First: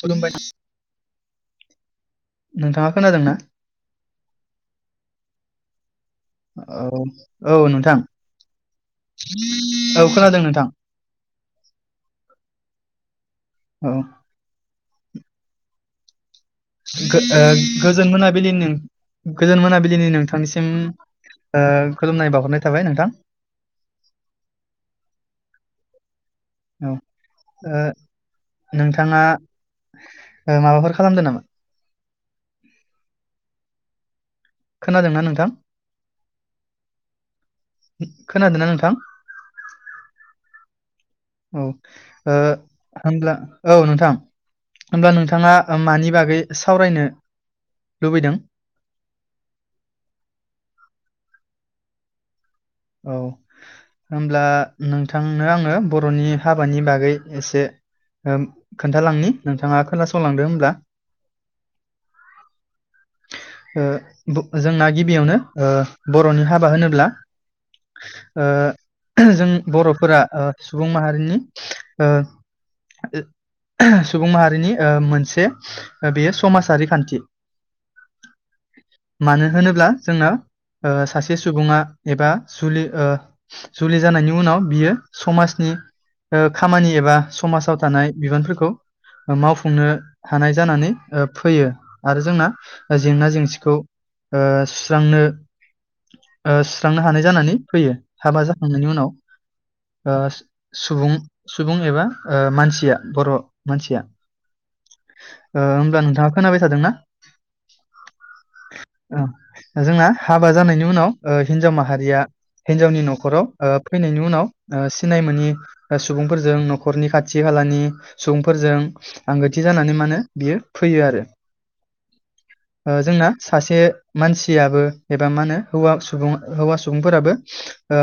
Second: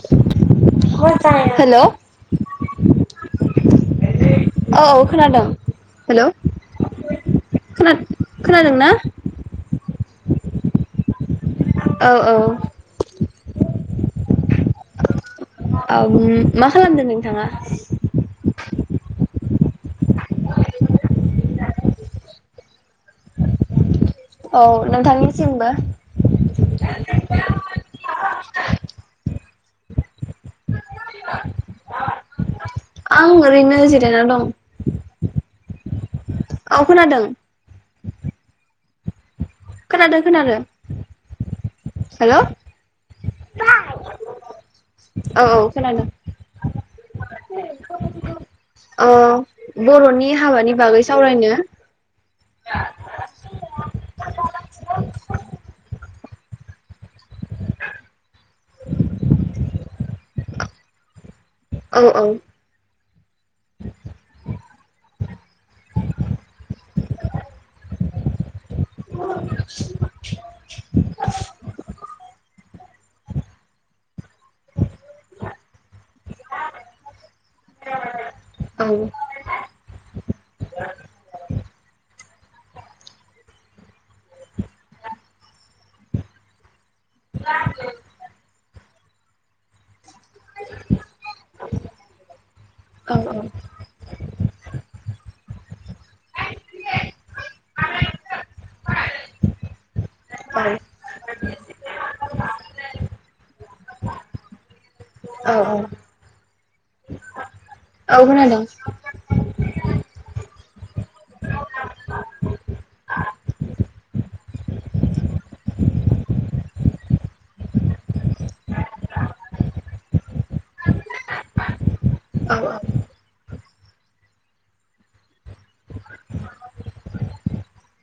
खुलुमबाय हेल' औ नोंथाङा खोनादोंना औ खोनादों। हेल' औ औ खोना नोंथां खोनादोंना औ खोनादों नोंथां। औ औ। औ। आं गोजोन मोनाबिलि नों गोजोन मोनाबलिनि नों थांसिम ओ खुलुमनाय बावहरनाय थाबाय नोंथां। औ नोंथांनिसिमबो औ ओ नोंथाङा माबाफोर खालामदों नामा? आं ओरैनो जिरायना दं। खोनादोंना नोंथां औ खोनादों खोनादोंना नोंथां? खोनादों खोनादों औ हेल' ओ औ होमब्ला औ नोंथां होमब्ला औ नोंथाङा खोनादों मानि बागै सावरायनो लुबैदों? अ बर'नि हाबानि बागै सावरायनो औ। होमब्ला नोंथांनो आङो बर बर'नि हाबानि बागै एसे ओ खोनथालांनि नोंथाङा खोना सं संलांदो होमब्ला। औ औ। ओ बो जोंना गिबियावनो बर'नि हाबा होनोब्ला ओ जों बर'फोरा सुबुं माहारिनि ओ सुबुं माहारिनि ओ मोनसे बेयो समाजारि खान्थि। मानो होनोब्ला जोंना सासे सुबुङा एबा जुलि ओ जुलि जानायनि उनाव बियो समाजनि खामानि एबा समाजाव थानाय बिबानफोरखौ मावफुंनो हानाय जानानै ओ फैयो आरो जोंना औ जेंना जेंसिखौ ओ सुस्रांनो ओ सुस्रांनो हानाय जानानै फैयो हाबा जाखांनायनि उनाव ओ सुबुं सुबुं एबा मानसिया बर' मानसिया। औ ओ होमब्ला नोंथांआ खोनाबाय थादोंना? औ खोनादों। औ जोंना हाबा जानायनि उनाव ओ हिनजाव मा हारिया हिनजावनि न'खराव ओ फैनायनि उनाव ओ सिनाय मोनि सुबुंफोरजों न'खरनि खाथि खालानि सुबुंफोरजों आंगोथि जानानै मा होनो बियो फैयो आरो। औ ओ जोंना सासे मानसियाबो एबा मा होनो हौवा सुबुं हौवा सुबुंफोराबो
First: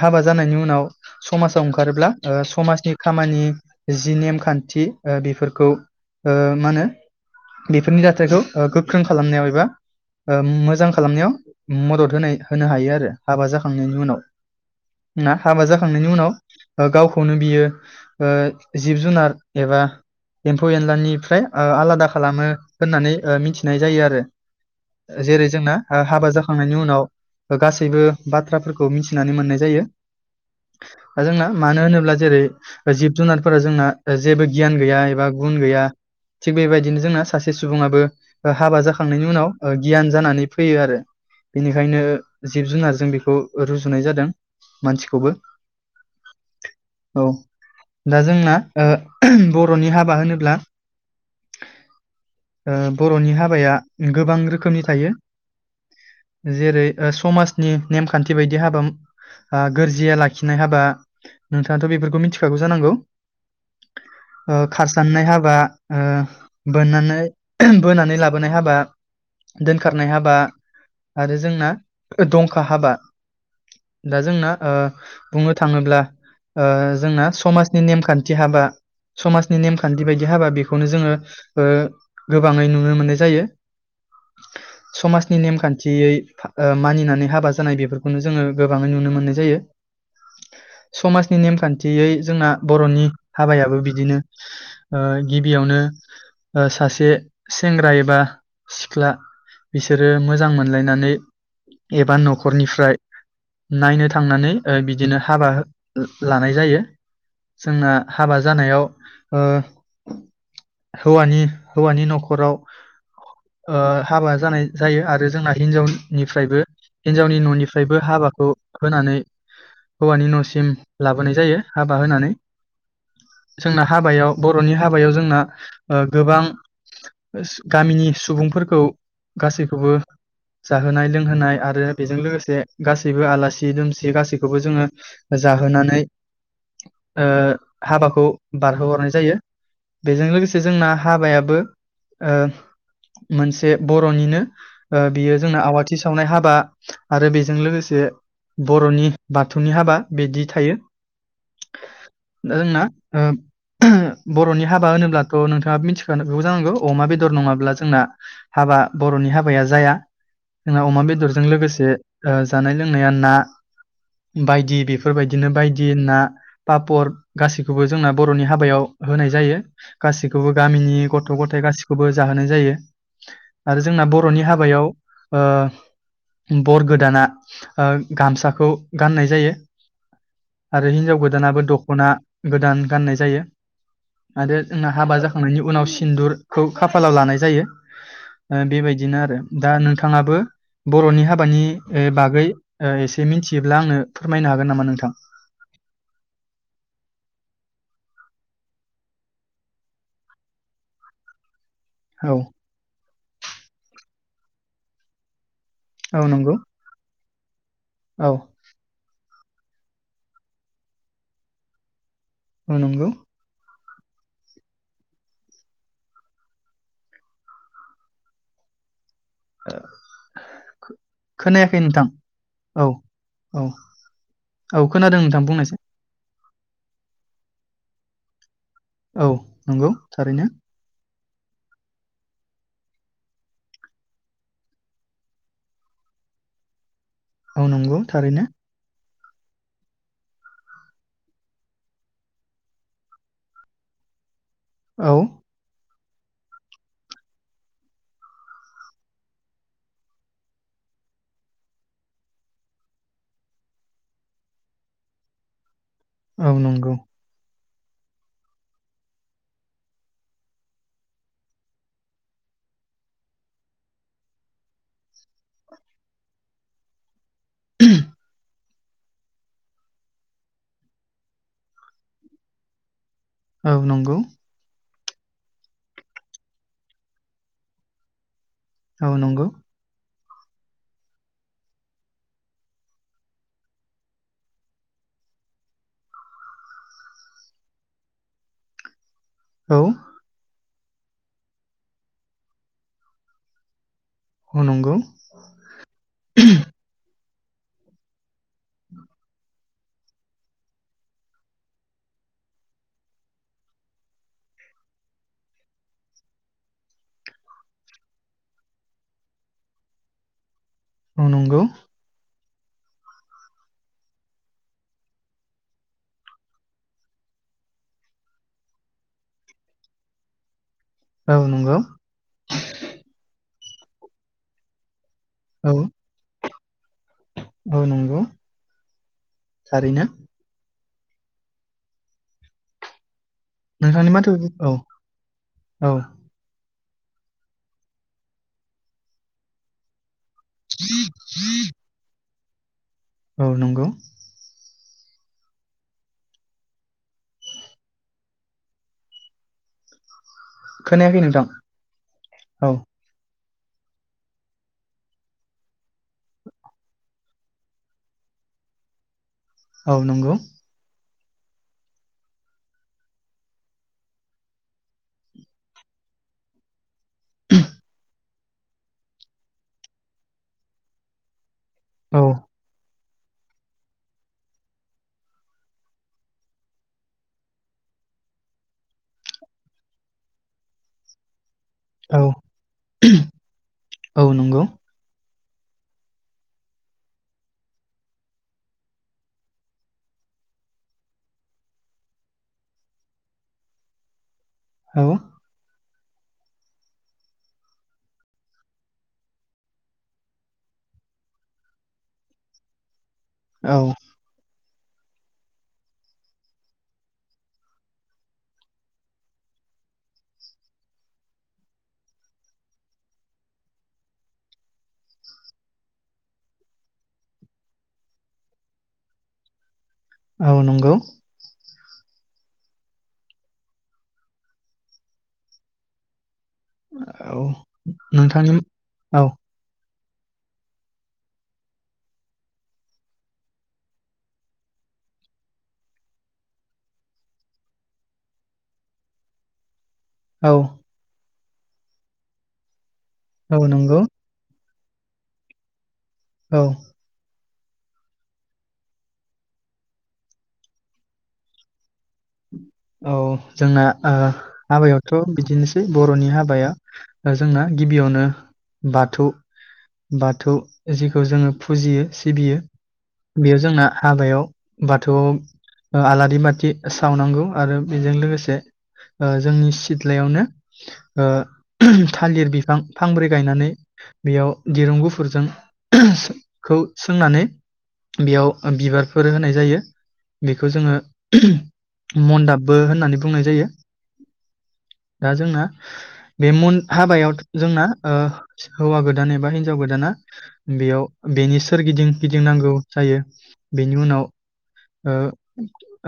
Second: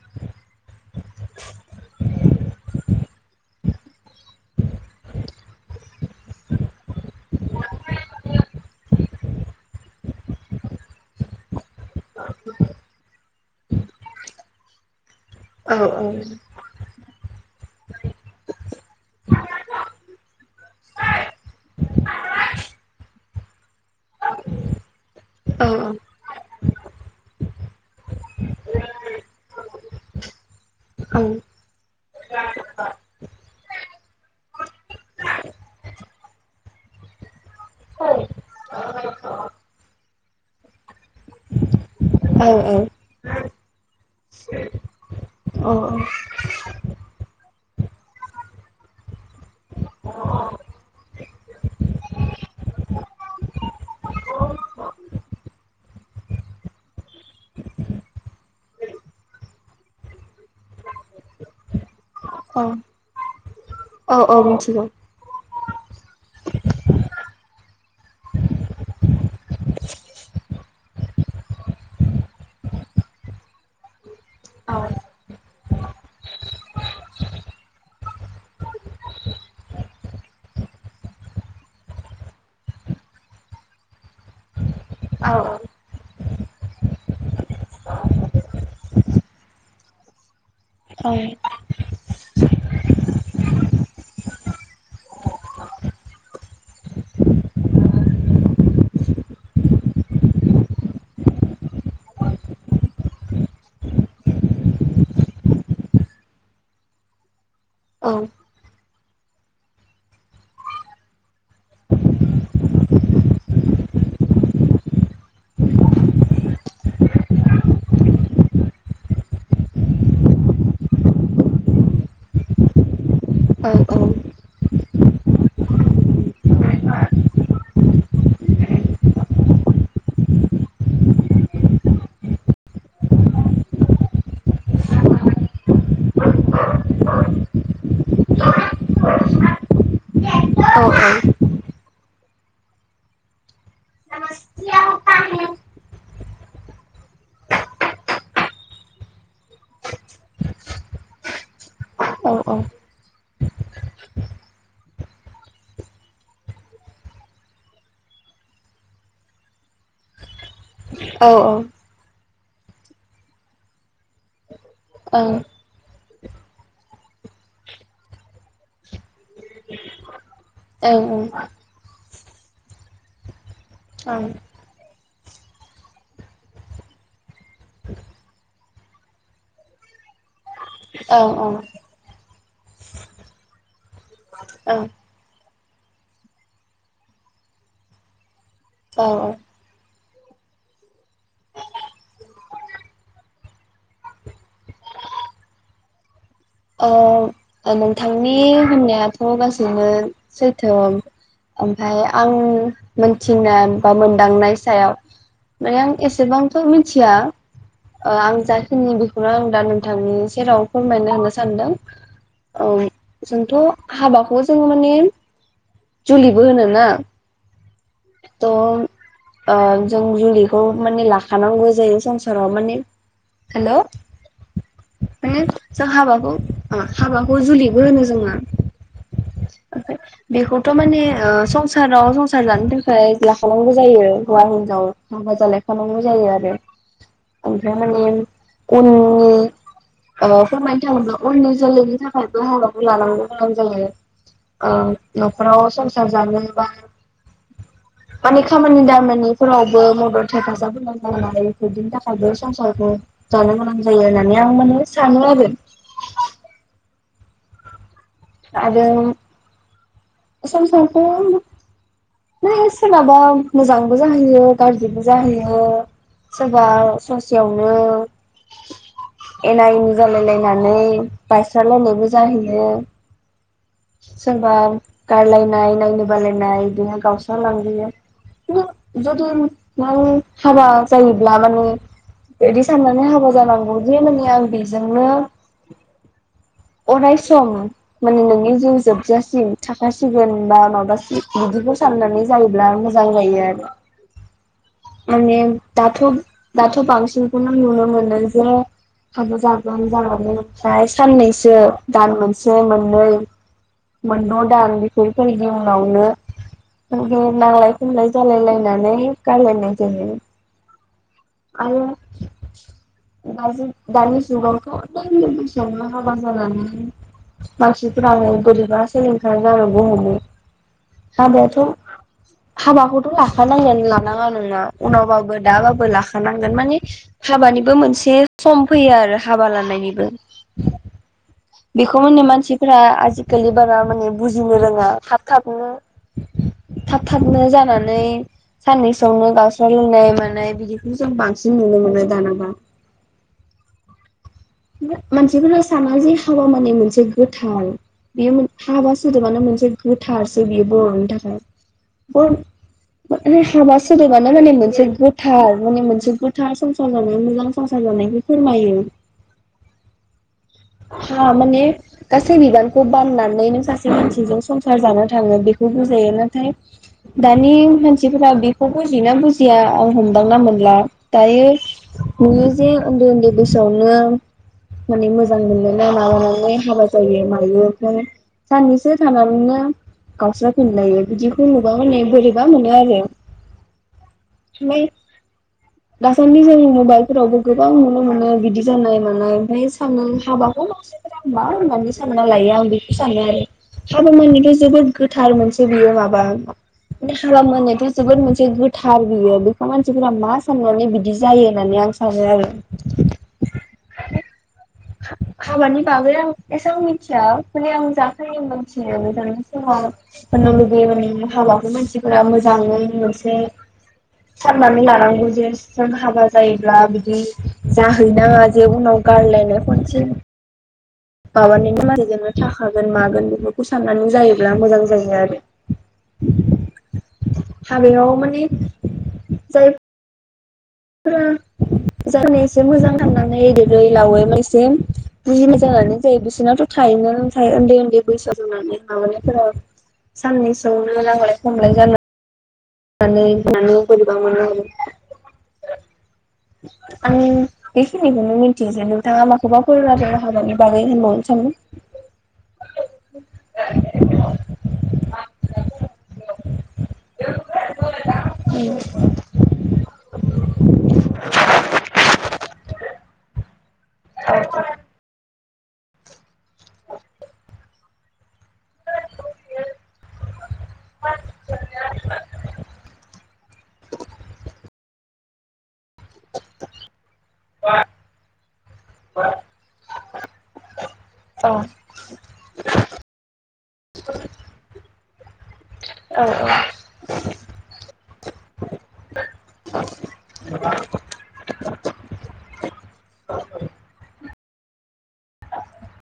हाबा जानायनि उनाव समाजाव ओंखारोब्ला ओ समाजनि खामानि जि नेमखान्थि ओ बेफोरखौ ओ मा होनो बेफोरनि दाथाइखौ ओ गोख्रों खालामनायाव एबा ओ मोजां खालामनायाव मदद होनाय होनो हायो आरो। हाबा जाखांनायनि उनाव। ना हाबा औ जाखांनायनि उनाव। ओ गावखौनो बियो ओ जिब जुनार एबा एम्फौ एनलानिफ्राय ओ आलादा खालामो होननानै ओ मिथिनाय जायो आरो। जेरै औ जोंना आ हाबा जाख खांनायनि उनाव गासैबो बाथ्राफोरखौ मिथिनानै मोननाय जायो। दा जोंना मानो होनोब्ला जेरै जिब जुनारफोरा जोंना जेबो गियान गैया एबा गुन गैया थिग बेबायदिनो जोंना सासे सुबुङाबो हाबा जाखांनायनि उनाव गियान जानानै फैयो आरो बेनिखायनो जिब जुनार खौ रुजुनाय जादों मानसिखौबो। औ औ दा जोंना ओ बर'नि हाबा होनोब्ला ओ बर'नि हाबाया गोबां रोखोमनि थायो। जेरै ओ समाज नि नेम खान्थि बायदि हाबा आ गोरजिया लाखिनाय हाबा नोंथाङाथ' बेफोर खौ मिनथिखागौ औ जानांगौ? औ औ ओ मिथिगौ खारसारनाय हाबा ओ बोननानै बोनानै लाबोनाय हाबा दोनखारनाय हाबा आरो जोंना ओ दंखा हाबा दा जोंना ओ औ बुंनो थाङोब्ला ओ जोंना समाजनि नेमखान्थि हाबा समाजनि नेमखान्थि बायदि हाबा बेखौनो जोङोओ ओ गोबाङै नुनो मोननाय जायो औ समाजनि नेमखान्थियै फा ओ मानिनानै हाबा जानाय बेफोरखौनो जोङो गोबाङै नुनो मोननाय जायो औ समाजनि नेमखान्थियै जोंना बर'नि हाबायाबो बिदिनो ओ गिबियावनो सासे सेंग्रा एबा सिख्ला बिसोरो मोजां मोनलायनानै एबा न'खरनिफ्राय नायनो थांनानै ओ बिदिनो हाबा लानाय जायो जोंना हाबा जानायाव ओ हौवानि हौवानि न'खराव ओ हाबा जानाय जायो आरो जोंना हिन्जाव निफ्रायबो हिनजावनि न'निफ्रायबो हाबाखौ होनानै हौवानि न'सिम लाबोनाय जायो हाबा होनानै जोंना औ हाबायाव बर'नि हाबायाव जोंना ओ गोबां गामिनि सुबुंफोरखौ गासैखौबो जाहोनाय लोंहोनाय आरो बेजों लोगोसे गासैबो आलासि दुमसि गासैखौबो जोङो जाहोनानै ओ हाबाखौ बारहोहरनाय जायो बेजों लोगोसे जोंना हाबायाबो ओ मोनसे बर'निनो औ ओ बियो जोंना आवाथि सावनाय हाबा आरो बेजों लोगोसे बर'नि बाथौनि हाबा बिदि थायो दा औ जोंना ओ बर'नि हाबा होनोब्लाथ' नोंथाङा मिथिखागौ जानांगौ अमा बेदर नङाब्ला जोंना हाबा बर'नि हाबाया जाया जोंना अमा ओं बेदरजों ओं लोगोसे ओ जानाय लोंनाया ना बाय दि बेफोरबायदिनो बायदि ना पापर गासिखौबो जोंना बर'नि हाबायाव होनाय जायो गासि खौबो गामिनि ओं औ गथ' गासिखौबो जाहोनाय जायो आरो जोंना औ बर'नि हाबायाव ओ बर गोदाना ओ गामसाखौ गाननाय जायो आरो हिन्जाव गोदानाबो दख'ना गोदान गाननाय जायो आरो जोंना हाबा जाख खांनायनि उनाव सिन्दुरखौ खाफालाव लानाय जायो ओ ओं औ बेबायदिनो आरो दा नों थाङाबो बर'नि हाबानि ओ बागै ओ एसे मिथियोब्ला आंनो फोरमायनो हागोन नामा नोंथां? ओ नोंथांनि होननायाथ' गासैनो सैथो ओं ओमफाय आं औ मोनथिनान बा मोन दांनाय सायाव माने आं औ नंगौ एसेबांथ' मिथिया ओ औ आं जा खिनि बै खौनो आं दा नोंथांनि सेराव फोरमायनो होनना सान्दों औ जोंथ' हाबाखौ जोङो माने जुलिबो होनोना त' ओ जों जुलिखौ माने लाखानांगौ खोनायाखै जायो नोंथां संसाराव माने औ औ हेलौ औ खोनादों माने नोंथां बुंनायसै जों हाबाखौ अ हाबाखौ जुलिबो होनो जोना औ नंगौ थारैनो माने ओ संसाराव संसार जानो था खाय लाखानांगौ जायो हौवा हिनजाव हाबा जालायखानांगौ जायो आरो औ ओमफ्राय नंगौ माने थारैनो उन अ ओ फोरमायनो थाङोब्ला उननि जोलैनि थाखायबो हाबाखौ लालांनो गोनां जायो। ओ औ नख'राव सं सार जानो बा माने खामानि दामानिफोरावबो मदद हेफाजाब गोनां जानाय बेफोरदिनि थाखायबो संसारखौ जानो गोनां जायो होननानै आं माने सानो आरो। औ नंगौ आरो संसारखौ है सोराबा मोजांबो जाहैयो गाज्रिबो जाहैयो सोरबा स सेयावनो एना एनि जालायलायनानै बायस्रालायनायबो जाहैयो। औ नंगौ सोरबा गारलायनाय नायनो बालायनाय बिदिनो गावस्रा लांबोयो। [unintelligible] औ जुदि नंगौ नायो हाबा जायोब्ला माने बिदि साननानै हाबा जानांगौ जे माने आं बेजोंनो अराय सम माने नोंनि जिउ जोबजासि सिम औ थाखासिगोन बा माब ब्लासि बिदिखौ साननानै जायोब्ला मोजां जायो आरो औ नंगौ माने दाथ' दाथ' बांसिन खौनो नुनो मोनो। जे हाबा जा [unintelligible] ओमफ्राय साननैसो दान मोनसे मोन मोननै मोनद' दान बेफोरफोरनि उनावनो नांलाय खमलाय जालायलायनानै गारलायनाय जायो। औ नंगौ। आरो दाजि दानि जुगावथ' उन्दै बैसोआवनो हाबा जानानै मानसिफोरानो बोरैबा सिलिंखार जालांनो हमो औ नंगौ हाबायाथ' हाबाखौथ' लाखानांगोन लानाङा नोंना उनाव बाब दा औ बाबो लाखा बुंगोन मानि हाबानिबो औ मोनसे नंगौ सम फैयो आरो हाबा थारैनो लानायनिबो। बेखौ मोननो मानसिफ्रा आजि खालि बारा माने नोंथांनि माथो बुजिनो औ रोङा थाब थाबनो। औ थाब थाबनो जानानै साननैसोआवनो गावस्रा लायनाय मा नाय बिदिखौ जों बांसिन नुनो मोनो दानाबा। औ नंगौ ओमफ्राय मानसिफोरा साना जे हाबा माने मोनसे गोथार बेयो हाबा सोदोबानो मोनसे गोथार। जे बियो बर'नि खोनायाखै थाखाय नोंथां बर' औ माने हाबा सोदोबानो माने मोनसे गोथार माने मोनसे गोथार संसार जानाय मोजां संसार जानायखौ फोरमायो। औ नोंगौ। हा माने गासै बिबानखौ बाननानैनो सासे मानसिजों संसार जानो थाङो बेखौ बुजायो नाथाय दानि मानसिफोरा बे खौ बुजियोना बुजिया आं हमदांना मोनला‌ दायो औ नोङो जे उन्दै उन्दै बैसोयावनो माने मोजां मोनलायना माबानानै हाबा जायो मायो ओमफ्राय साननैसो थानानैनो गावस्राफिनलायो बिदि खौ नुबा माने औ बोरैबा मोनो आरो औ नंगौ ओमफ्राय। दासान्दि जोंनि मबाइलफोरावबो गोबां नुनो मोनो बिदि जानाय। मानाय ओमफ्राय सानो हाबाखौ मानसिफोरा मा होननानै सानना लायो आं बेखौ सानो आरो। [unintelligible] जोबोद औ गोथार मोनसे बियो मा बा हाबा खालामनायथ' जोबोद मोनसे गोथार बियो बेखौ मानसिफोरा मा साननानै बिदि जायो होननानै आं सानो आरो। औ हा-हाबानि बागै आं एसेबां मिथिया माने आं जाखिनि मोनथिनो मोजांनि समाव होननो लुुबैयो माने हाबाखौ मानसिफोरा मोजाङै मोनसे साननानै लानांगौ जे जों हाबा जायोब्ला बिदि जाहैनाङा जे उनाव गारलायनो मोनसे औ नंगौ। [unintelligible] थाखागोन मागोन बेफोरखौ साननानै जायोब्ला मोजां जायो आरो। औ हाबायाव माने नोंथांनि औ जाय जा एसे मोजां खालामनानै देरै लावै एसे बुजिनाय जानानै जायो बिसोरनाथ' थायोमोन ओमफ्राय उन्दै उन्दै बैसोआव जानानै माबानायफोरा औ साननैसोयावनो नांलाय खमलाय जायो। औ मानानै नंगौ बोरैबा मोनो आरो। औ आं बेखिनिखौनो मिथिसै नोंथाङा माखौबा फोरमायना हानो हागोन हाबानि बागै होनबावनो सिनो? औ जोंना ओ हाबायावथ' बिदिनोसै बर'नि हाबाया। जोंना गिबियावनो बाथौ बाथौ जिखौ जोङो फुजियो सिबियो बेयाव जोंना हाबायाव बाथौ ओ आलारि बाथि सावनांगौ आरो बेजों लोगोसे ओ जोंनि सिथ्लायावनो ओ थालिर बिफां फांब्रै गायनानै बेयाव दिरुं गुफुर फोरजों खौ सोंनानै बेयाव बिबारफोर होनाय जायो। बेखौ जोङो औ मन्दाबबो होननानै बुंङो। जायो दा जोंना औ बे मन हाबायाव जोंना ओ हौवा गोदान एबा हिन्जाव गोदाना बेयाव बेनि [unintelligible] सोरगिदिं गिदिंनांगौ जायो बेनि उनाव ओ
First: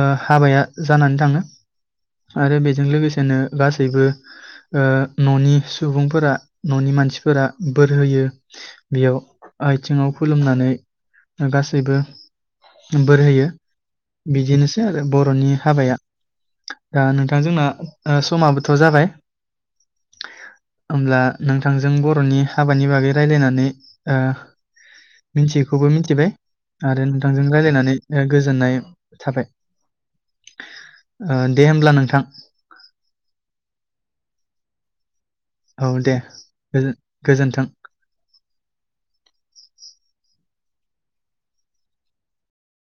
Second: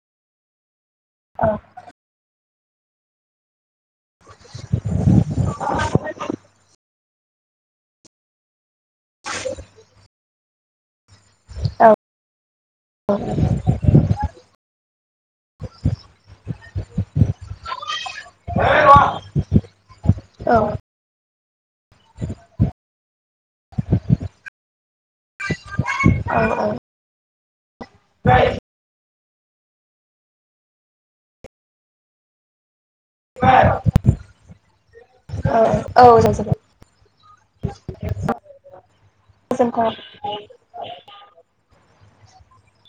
ओ हाबाया जानानै थाङो औ आरो बेजों लोगोसेनो गासै बो ओ न'नि सुबुंफोरा न'नि मानसि फोरा बोर होयो बेयाव आथिङाव खुलुमनानै गासैबो बोर होयो बिदिनो आरो बर'नि हाबाया दा नोंथां जोंना ओ समाबोथ' जाबाय औ ओमब्ला [unintelligible] रांजों बर'नि हाबानि बागै रायजलायनानै ओ मिथियैखौबो मिथिबाय औ आरो रायलायनानै ओ गोजोननाय थाबाय। ओ दे होमब्ला नोंथां। [unintelligible] औ दे गोजोन गोजोन्थों। औ [unintelligible]